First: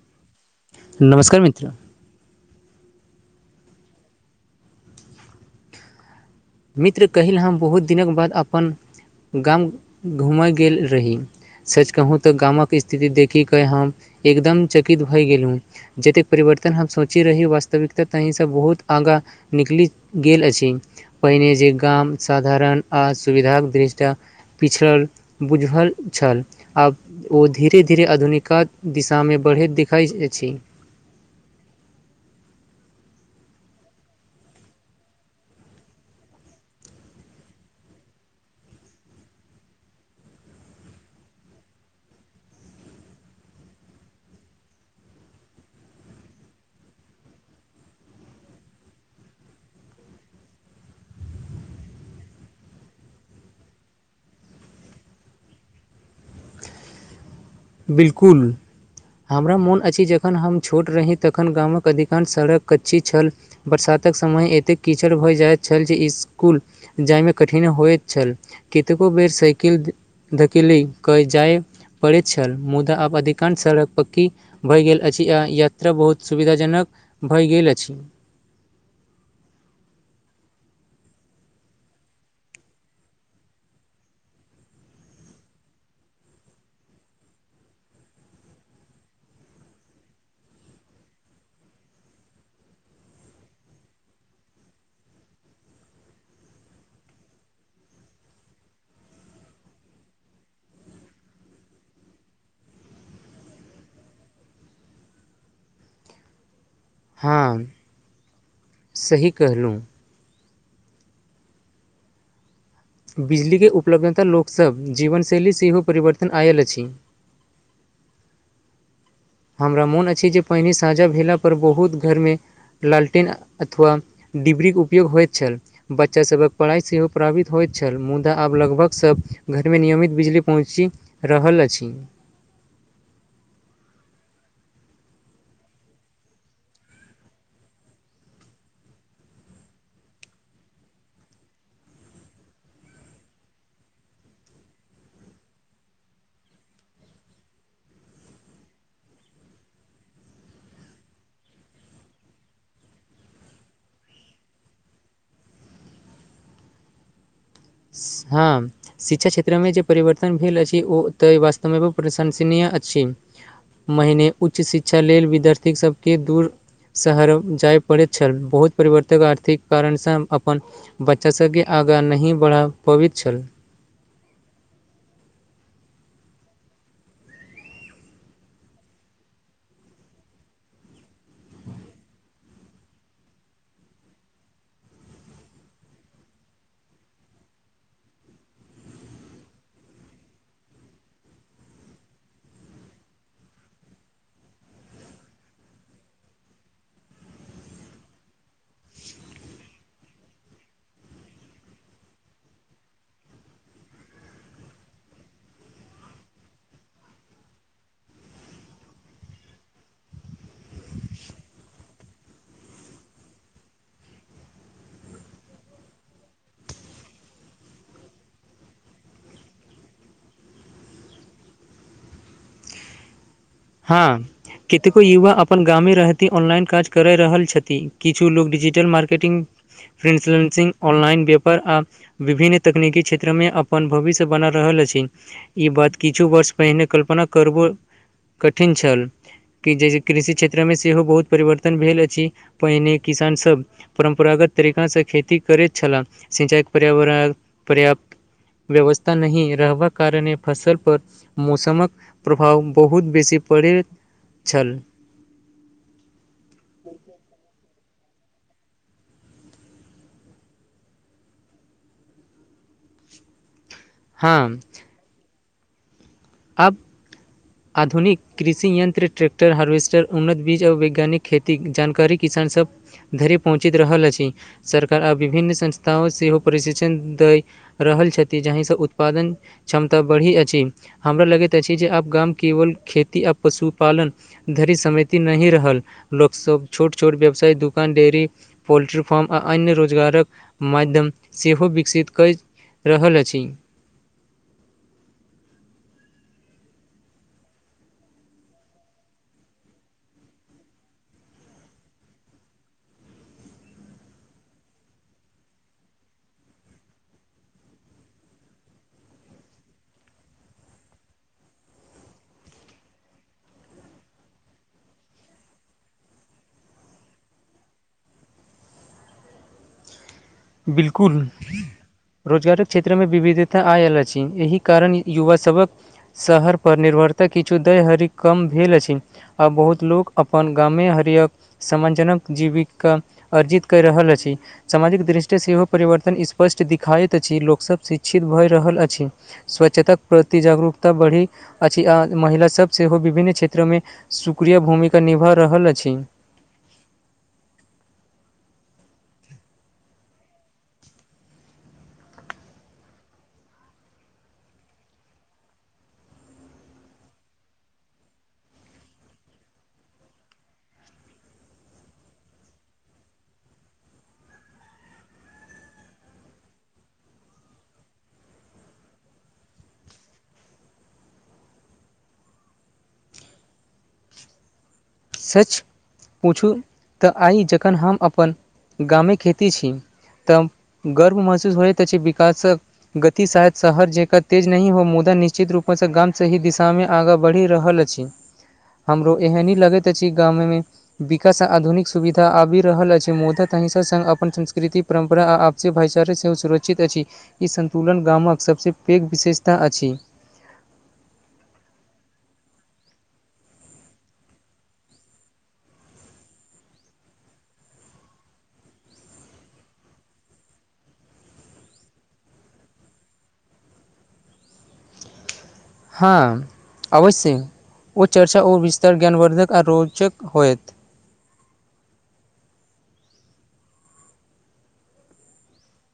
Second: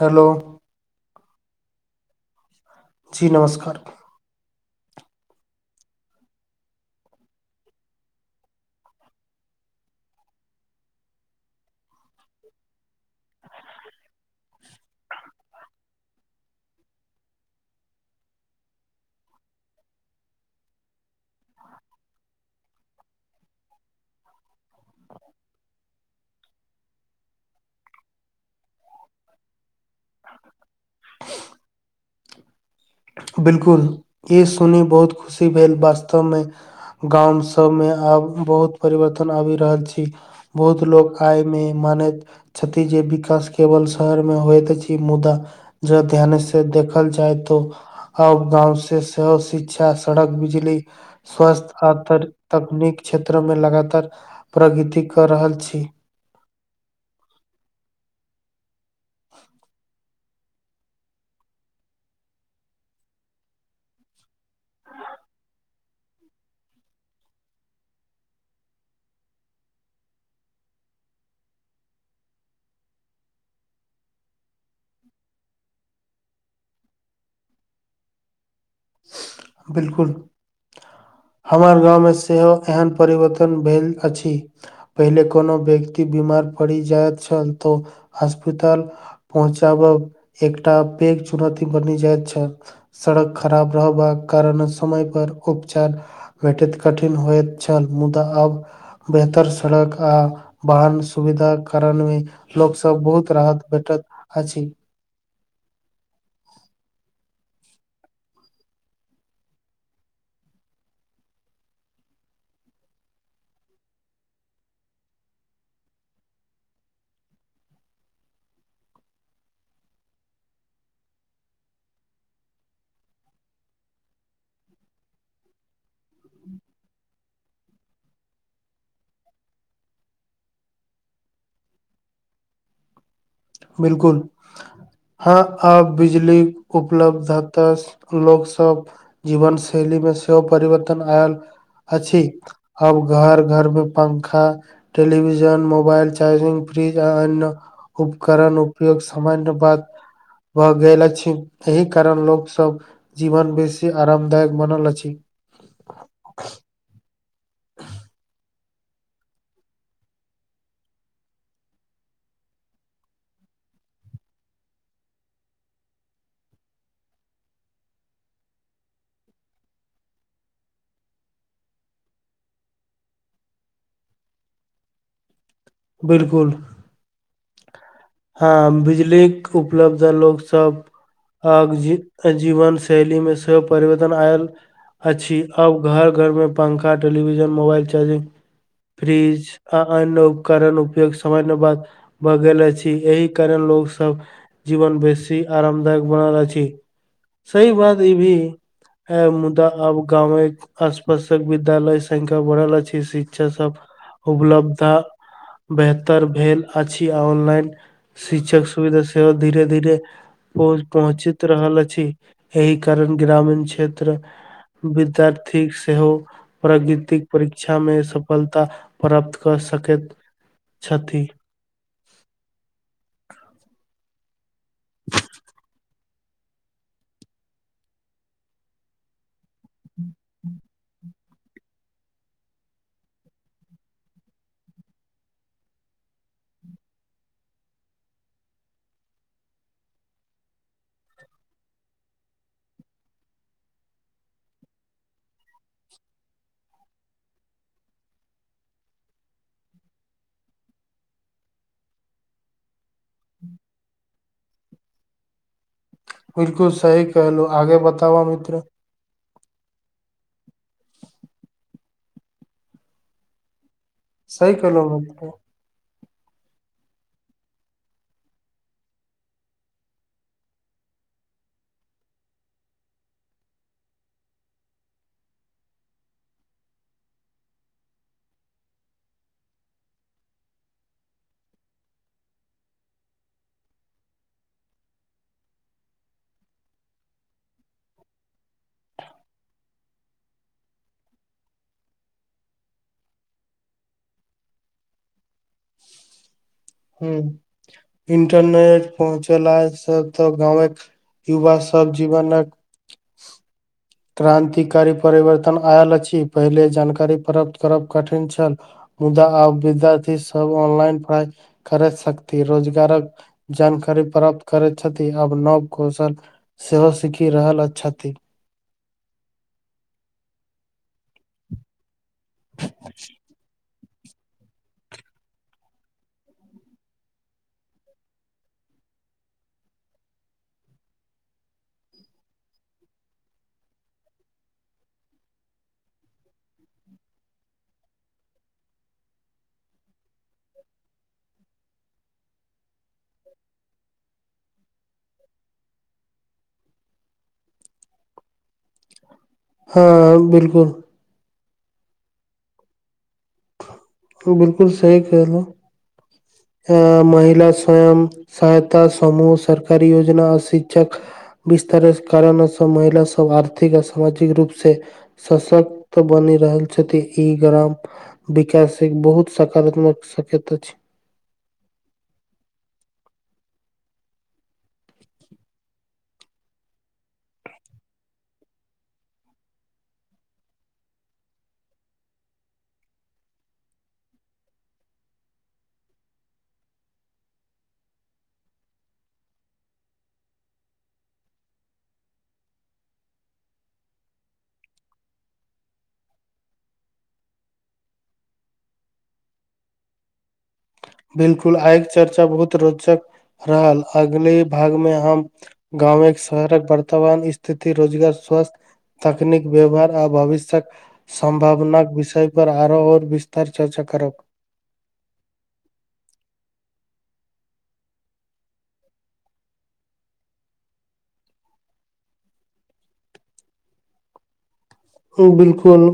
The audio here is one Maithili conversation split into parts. हेलो नमस्कार मित्र जी नमस्कार मित्र कैल्ह हम बहुत दिनक बाद अपन गाम घूमे गेल रही सच कहू त गामक स्थिति देखीक क हम एकदम चकित भए गेलउं जतेक परिवर्तन हम सोची रही वास्तविकता कहीं स बहुत आगाँ निकली गेल अछि पहिने जे गाम साधारण आ सुविधाक दृष्टटा पिछड़ल बुझल छल आब ओ धीरे धीरे आधुनिका दिशामे बढ़ैत दिखाइ अछि [unintelligible] बिल्कुल ई सुनी बहुत खुशी भेल वास्तव मे गाम सभमे आब बहुत परिवर्तन आबी रहल छी बहुत लोक आय मे मानैत छथी विकास केवल शहरमे होइत अछी मुदा ज ध्यान से देखल जाइ तो आ गाँव से सेहो शिक्षा सड़क बिजली स्वास्थ्य आ तर तकनीक क्षेत्र में लगातार प्रगति कर रहल छी बिल्कुल हमरा मोन अछी जे जखन हम छोट रही तखन गामक अधिकांश सड़क कच्ची छल बरसातक समय एतेक कीचड़ भ जाइत छल जे इस्कुल जायमे कठिन होइत छल कतेको बेर साइकिल धकेली जाय पड़ैत छल मुदा आब अधिकांश सड़क पक्की भऽ गेल अछि आ यात्रा बहुत सुविधाजनक भए गेल अछि बिलकुल हमर गाँवमे सेहो एहन परिवर्तन भेल अछि पहिेले कोनो व्यक्ति बीमार परी जाइत छल त हॉस्पिटल पहुँचाबब एकटा पैघ चुनौती बनी जाइत छल सड़क खराब रहबाक कारण समय पर उपचार भेटैत कठिन होइत छल मुदा आब बेहतर सड़क आ वाहन सुविधा कारणमे लोक सब बहुत राहत भेटत अछी हँ सही कहलहुँ बिजलीके उपलब्धता लोकसभ जीवनशैली सेहो परिवर्तन आयल अछि हमरा मोन अछि जे पानने सााँझा भेलापर बहुत घरमे लालटेन अथवा डिबरीके उपयोग होइत छल बच्चासभक पढ़ाइ सेहो प्रभावित होइत छल मुदा आब लगभग सभ घरमे नियमित बिजली पहुँची रहल अछि बिलकुल हँ आब बिजली उपलब्धत लोक सब जीवन शैली मे सेहो परिवर्तन आयल अछि अब घर घर मे पंखा टेलिविजन मोबाल चार्जिंग फ्रिज आ अन करण उपयोग सामान्य बात भऽ गेल अछि एहि कारण लोक सब जीवन बेसी आरामदायक बनल अछि हँ शिक्षा क्षेत्रमे जे परिवर्तन भेल अछि ओ तऽ वास्तव मे प्रशंसनीय अछि महिने उच्च शिक्षा लेल विद्यार्थी सभ के दूर शहर जाय पड़ैत छल बहुत परिवर्तक आर्थिक कारणसँ अपन बच्चा सबके आगाँ नहि बढ़ा पबैत छल बिलकुल हँ बिजलीके उपलब्ध लोकसभ आ जी जीवन शैली मे सेहो परिवर्तन आयल अछि अब घर घर मे पंखा टेलीविजन मोबाइल चार्जिंग फ्रिज आ अन्य उपकरण उपयोग समय बाद भए गेल अछि एहि कारण लोग सब जीवन बेसी आरामदायक बनल अछि सही बात ई भी अ मुदा अब गाँवमे आसपासक विद्यालय संख्या बढ़ल अछि शिक्षा सब उपलब्धा बेहतर भेल अछि ऑनलाइन शिक्षक सुविधा सेहो धीरे धीरे पहु पहुँचित रहल अछि एहि कारण ग्रामीण क्षेत्र विद्यार्थीक सेहो प्रगृतिक परीक्षा मे सफलता प्राप्त कऽ सकैत छथि हँ कतेको युवा अपन गामे रहतीे ऑनलाइन काज करय रहल छथिन किछु लोग डिजिटल मार्केटिंग [unintelligible] ऑनलाइन व्यापार आ विभिन्न तकनीकी क्षेत्रमे अपन भविष्य बना रहल अछि ई बात किछु वर्ष पहिने कल्पना करबो कठिन छल कि जैसे कृषि क्षेत्रमे सेहो बहुत परिवर्तन भेल अछि पहिने किसानसभ परम्परागत तरीकासँ खेती करैत छललाह सिंचाई पर्यावरण पर्य व्यवस्था नहि रहबाक कारणे फसल पर मौसमक प्रभाव बहुत बेसी पढ़ै छल बिल्कुल सही कहलहु आगे बतावब मित्र सही हँ, कहलो दम तऽ आब आधुनिक कृषि यन्त्र ट्रैकटर हार्वेस्टर उन्नत बीज आ वैज्ञानिक खेती जानकारी किसान सब धरि पहुँचैत रहल अछि सरकार आ विभिन्न संस्था सेहो प्रशिक्षण दै रहल छथि जहिसँ उत्पादन क्षमता बढ़ी अछि हमरा लगैत अछि जे आब गाम केवल खेती आ पशुपालन धरि समतिि नहि रहल लोकसभ छोट छोट व्यवसाय दुकान डेयरी पोल्ट्री फार्म आ अन्य रोजगारक माध्यम सेहो विकसित कऽ रहल अछि हू इंटरनेट पहुँचेलासँ से तो गांवक युवा सब जीवनक क्रान्तिकारी परिवर्तन आयल अछि पहिले जानकारी प्राप्त करब कठिन छल मुदा आब विद्यार्थी सब ऑनलाइन पढ़ाइ कर सकथि रोजगारक जानकारी प्राप्त करैत छथि आब नव कौशल सेहो सीखि रहल छथि बिल्कुल रोजगारक क्षेत्र मे विविधता आयल अछि एहि कारण युवासभक शहर पर निर्भरता किछु दैहरि कम भेल अछि आ बहुत लोक अपन गामे हरियक सम्मानजनक जीविकिका अर्जित कऽ रहल अछि सामाजिक दृष्टि सेहो परिवर्तन स्पष्ट देखिाइत अछि लोकसभ शिक्षित भऽ रहल अछि स्वच्छता प्रति जागरूकता बढ़ी अछि आ महिलाासभ सेहो विभिन्न क्षेत्रमे सुक्रिय भूमिका निभा रहल अछि हँ बिल्कुल ओ बिल्कुल सही कहलौ अ महिला स्वयं सहायता समूह सरकारी योजना आ शिक्षक विस्तार कारण सब महिला सब आर्थिक आ सामाजिक रूप से सशक्त बनि रहल छथि ई ग्राम विकास एक बहुत सकारात्मक सकत अछि सच पूछू तऽ आइ जखन हम अपन गामे खेती छी तऽ गर्व महसूस होइत अछि विकासक गति शायद शहर जका तेज नहि हो मुदा निश्चित रूपसँ गाम सही दिशामे आगाँ बढ़ि रहल अछि हमरो एहनी लगैत अछि गाम मे विकास आ आधुनिक सुविधा आबि रहल अछि मुदा तनी सा संग अपन संस्कृति परम्परा आ आपसी भाइचारे सेहो सुरक्षित अछि ई सन्तुलन गामक सभसँ पैघ विशेषता अछि बिलकुल आय कऽ चर्चा बहुत रोचक रहल अगली भागमे हम गाँव एक शहरक वर्तमान स्थिति रोजगार स्वस्थ तकनीक व्यवहार आ भविष्यक सम्भावनाक विषय पर आरो ओओर विस्तार चर्चा करक हँ अवश्य ओ चर्चा ओ विस्तार ज्ञानवर्द्धक आ रोचक होएत हुँ बिल्कुल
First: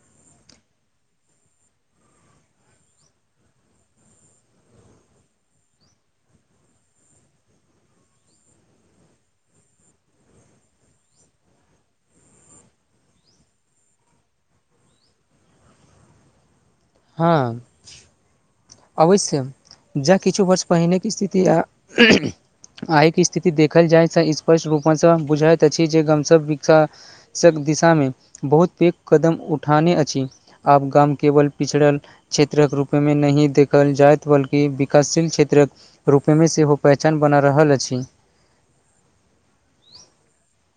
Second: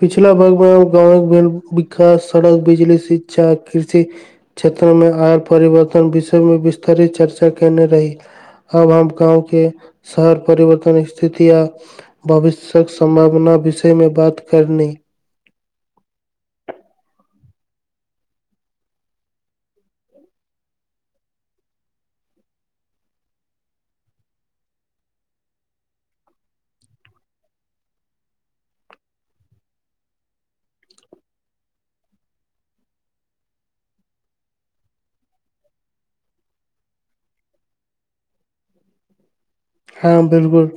पिछला वर मे गाँव भेल विकास सड़क बिजली शिक्षा कृषि क्षेत्र मे आय परिवर्तन विषय मे विस्तारित चर्चा केने रही अब हम गाँव केँ शहर परिवर्तन स्थिति या भविष्यक सम्भावना विषय मे बात करनी हँ अवश्य जा किछु वर्ष पहिने केँ स्थिति आ आहिकेँ स्थिति देखल जाय छै स्पष्ट रूपसँ बुझैत अछि जे गामसब विकसा सक दिशामे बहुत पैघ कदम उठाने अछि आब गाम केवल पिछड़ल क्षेत्रक रूपमे नहि दे खल जाइत बल्कि विकासशील क्षेत्रक रूपमे सेहो पहचान बना रहल अछी हँ बिलकुल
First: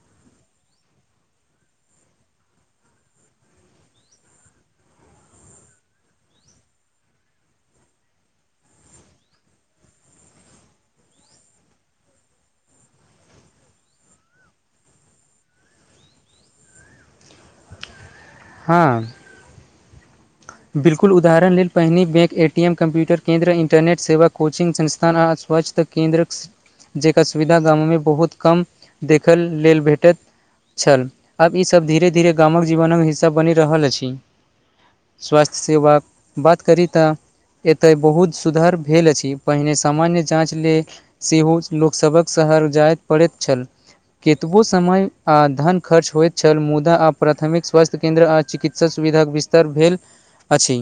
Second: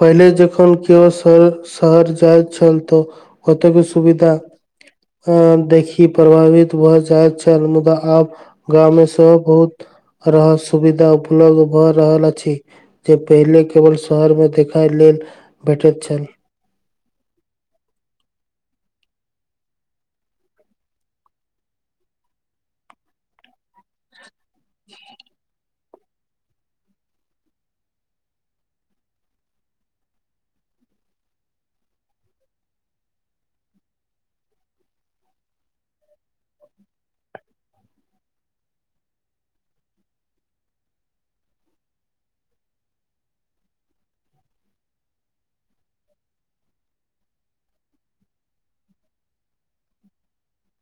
पहिले जखन केओ श - शहर जाइत छल तो ओतकेँ सुविधा अ देखि प्रभावित भऽ जाइत छल मुदा आब गांव मे सब बहुत रहस सुविधा उपलब्ध भऽ रहल अछि जे पहिले केवल शहरमे देखै लेल भेटैत छल हँ बिल्कुल उदाहरण लेल पहिने बैंक ए टीम कम्प्यूटर केन्द्रर इन्टरनेट सेवक कोचिंग संस्थान आ अस्वच्छ केन्द्र जेका सुविधा गाममे बहुत कम देखल लेल भेटैत छल आब ई सभ धीरे - धीरे गामक जीवनक हिस्सा बनी रहल अछि स्वास्थ्थ सेवाक बात करी तऽ एतैय बहुत सुधार भेल अछि पहिने सामान्य जाँच लेल सेहो लोक सभक शहर जाय पड़ैत छल केतबो समय आ धन खर्च होइत छल मुदा आ प्राथमिक स्वास्थ्य केन्द्र आ चिकित सा सुविधा केँ विस्तार भेल अछि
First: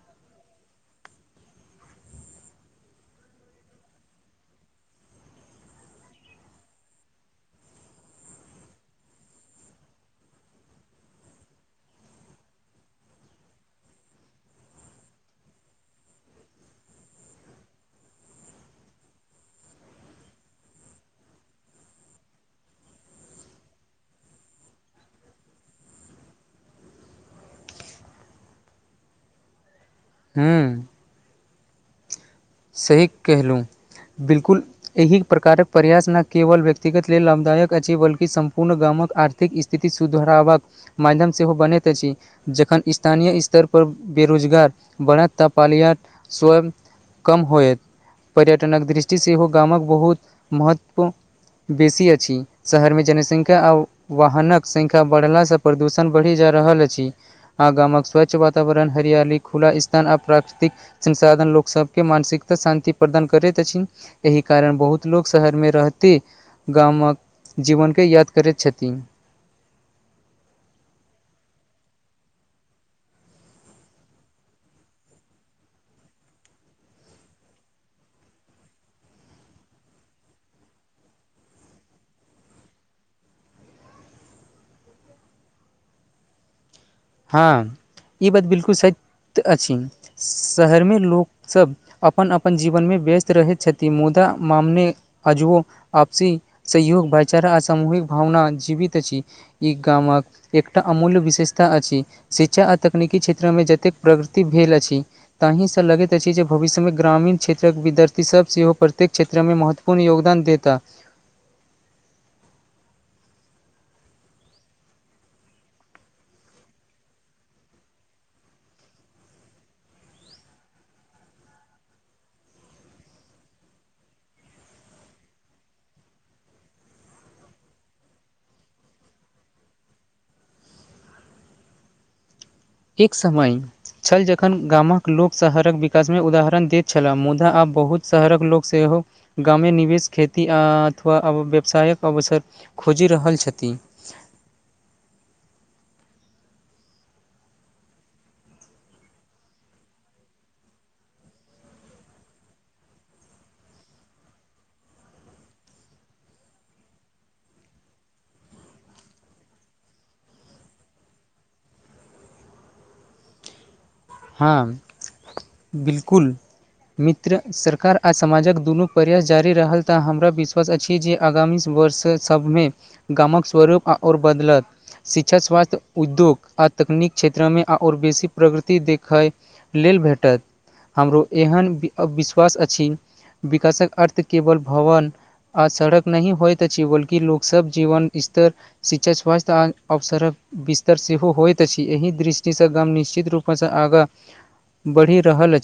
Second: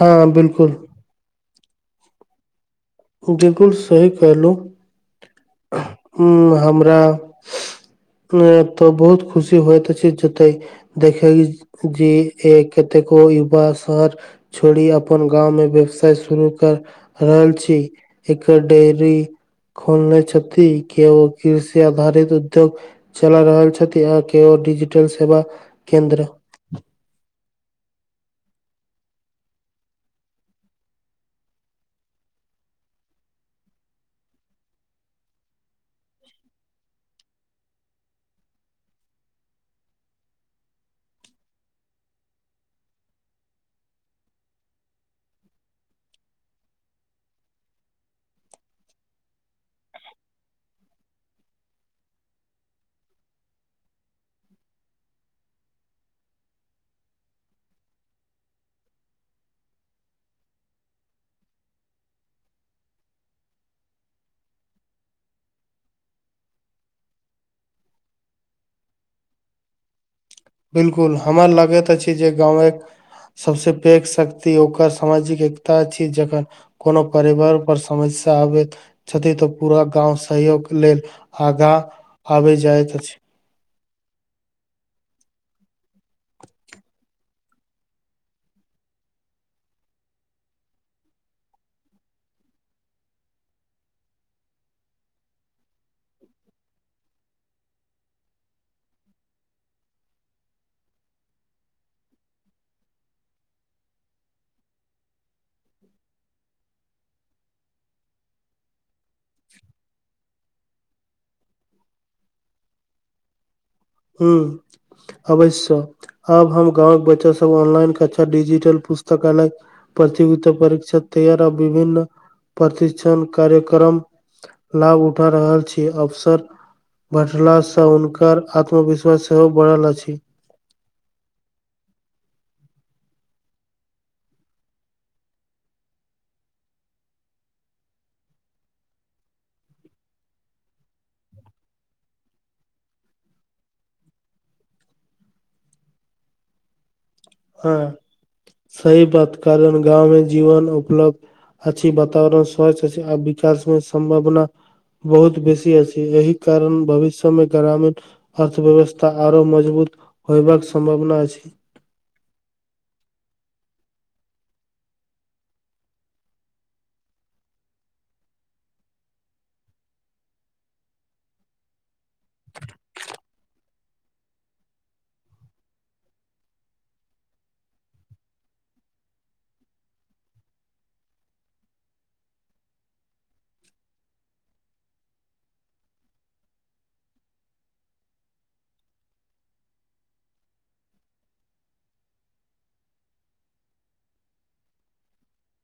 हँ बिलकुल बिल्कुल सही कहलहुँ उ हमरा मे एतय बहुत खुशी होइत अछी जतैय देखए जे ऐ कतेको युवा शहर छोरी अपन गाँवमे व्यवसाय शुरू कऽ रहल छी एकर डेरी खोलने छथि के ओ कृषि आधारित उद्योग चला रहल छथि आ केओ डिजिटल सेवा केन्द्र हूँ सही कैहलहुँ बिलकुल एही प्रकारक प्रयास नै केवल व्यक्तिगत लेल लाभदायक अछि बल्कि सम्पूर्ण गामक आर थिक स्थिति सुधराबक माध्यम सेहो बनैत अछी जखन स्थानीय स्तर पर बेरोजगार बढ़त पालियान स्वयं कम होयत पर्यटनक दृष्टि सेहो गामक बहुत महत्वपू बेसी अछी शहरमे जनसंख्या आ वाहनक संख्या बढ़लासँ प्रदूषण बढ़ी जा रहल अछी आ गामक स्वच्छ वातावरण हरियाली खुला स्थान आ प्राकृतिक संसाधन लोक सब के मानसिकता शान्ति प्रदान करैत अछी एहि कारण बहुत लोक शहर मे रहती गामक जीवन के याद करैत छथिन बिलकुल हमरा लागैत अछि जे गामक सबस पैघ शक्ति ओकर सामाजिक एकता अछै जखन कोनो परिवार पर समस्या आबैत छथी त पूरा गाँंव सहयोगके लेल आंगा आबी जाइत अछी हँ ई बात बिलकुल सैत अछी शहरमे लोकसभ अपन अपन जीवनमे व्यस्त रहैत छथी मुदा मामने अजबो आपसी सहयोग भाईचारा आ सामूहिक भावना जीवित अछी ई गामक एकटा अमूल्य विशेषता अछी शिक्षा आ तकनीकी क्षेत्र मे जतेक प्रगति भेल अछी ताहीसँ लगैत अछि जे भविष्यमे ग्रामीण क्षेत्रक विदारथी सभ सेहो प्रत्येक क्षेत्रमे महत्व पुन्य योगदान देता हू अवश्य आब हम गाँवक बच्चा सब ऑनलाइन कक्षा डिजिटल पुस्तकालय प्रतियोगिता परीक्षा तैयार आ विभन्न प्रशिक्षण कार्यक्रम लाभ उठा रहल छी अवसर बढ़लासँ हुनकर आत्मविश्वास सेहो बढ़ल अछि एक समय छल जखन गामक लोक शहरक विकासमे उदाहरण दैत छला मुदा आब बहुत शहरक लोक सेहो गामे निवेश खेती आ अथवा व्यवसायके अवसर खोजी रहल छथी हँ सही बात कारण ग्रामक जीवन उपलब्ध अछि वातावरण स्वस्थ अछि आ विकास मे सम्भावना बहुत बेसी अछी एही कारण भविष्य मे ग्रामीण अर्थ व्यवस्था आरो मजबूत होयबाक सम्भावना अछि हँ बिल्कुल मित्र सरकार आ समाजक दुनू प्रयास जारी रहल तऽ हमरा विश्वास अछि जे आगामी वर्ष तैय सबमे गामक स्वरूप आओर बदलत शिक्षा स्वास्थ्य उद्योग आ तकनीक क्षेत्रमे आओर बेसी प्रगति देख खाय लेल भेटत हमरो एहन विश्वास अछि विकासक अर्थ केवल भवन आ सड़क नहि होयत अछि बल्कि लोक सब जीवन स्तर शिक्षा स्वास्थ्य आ अवसरक विस्तर सेहो होइत अछि एहि दृष्टिसँ गाम निश्चित रूपस त आगाँ बढ़ि रहल अछि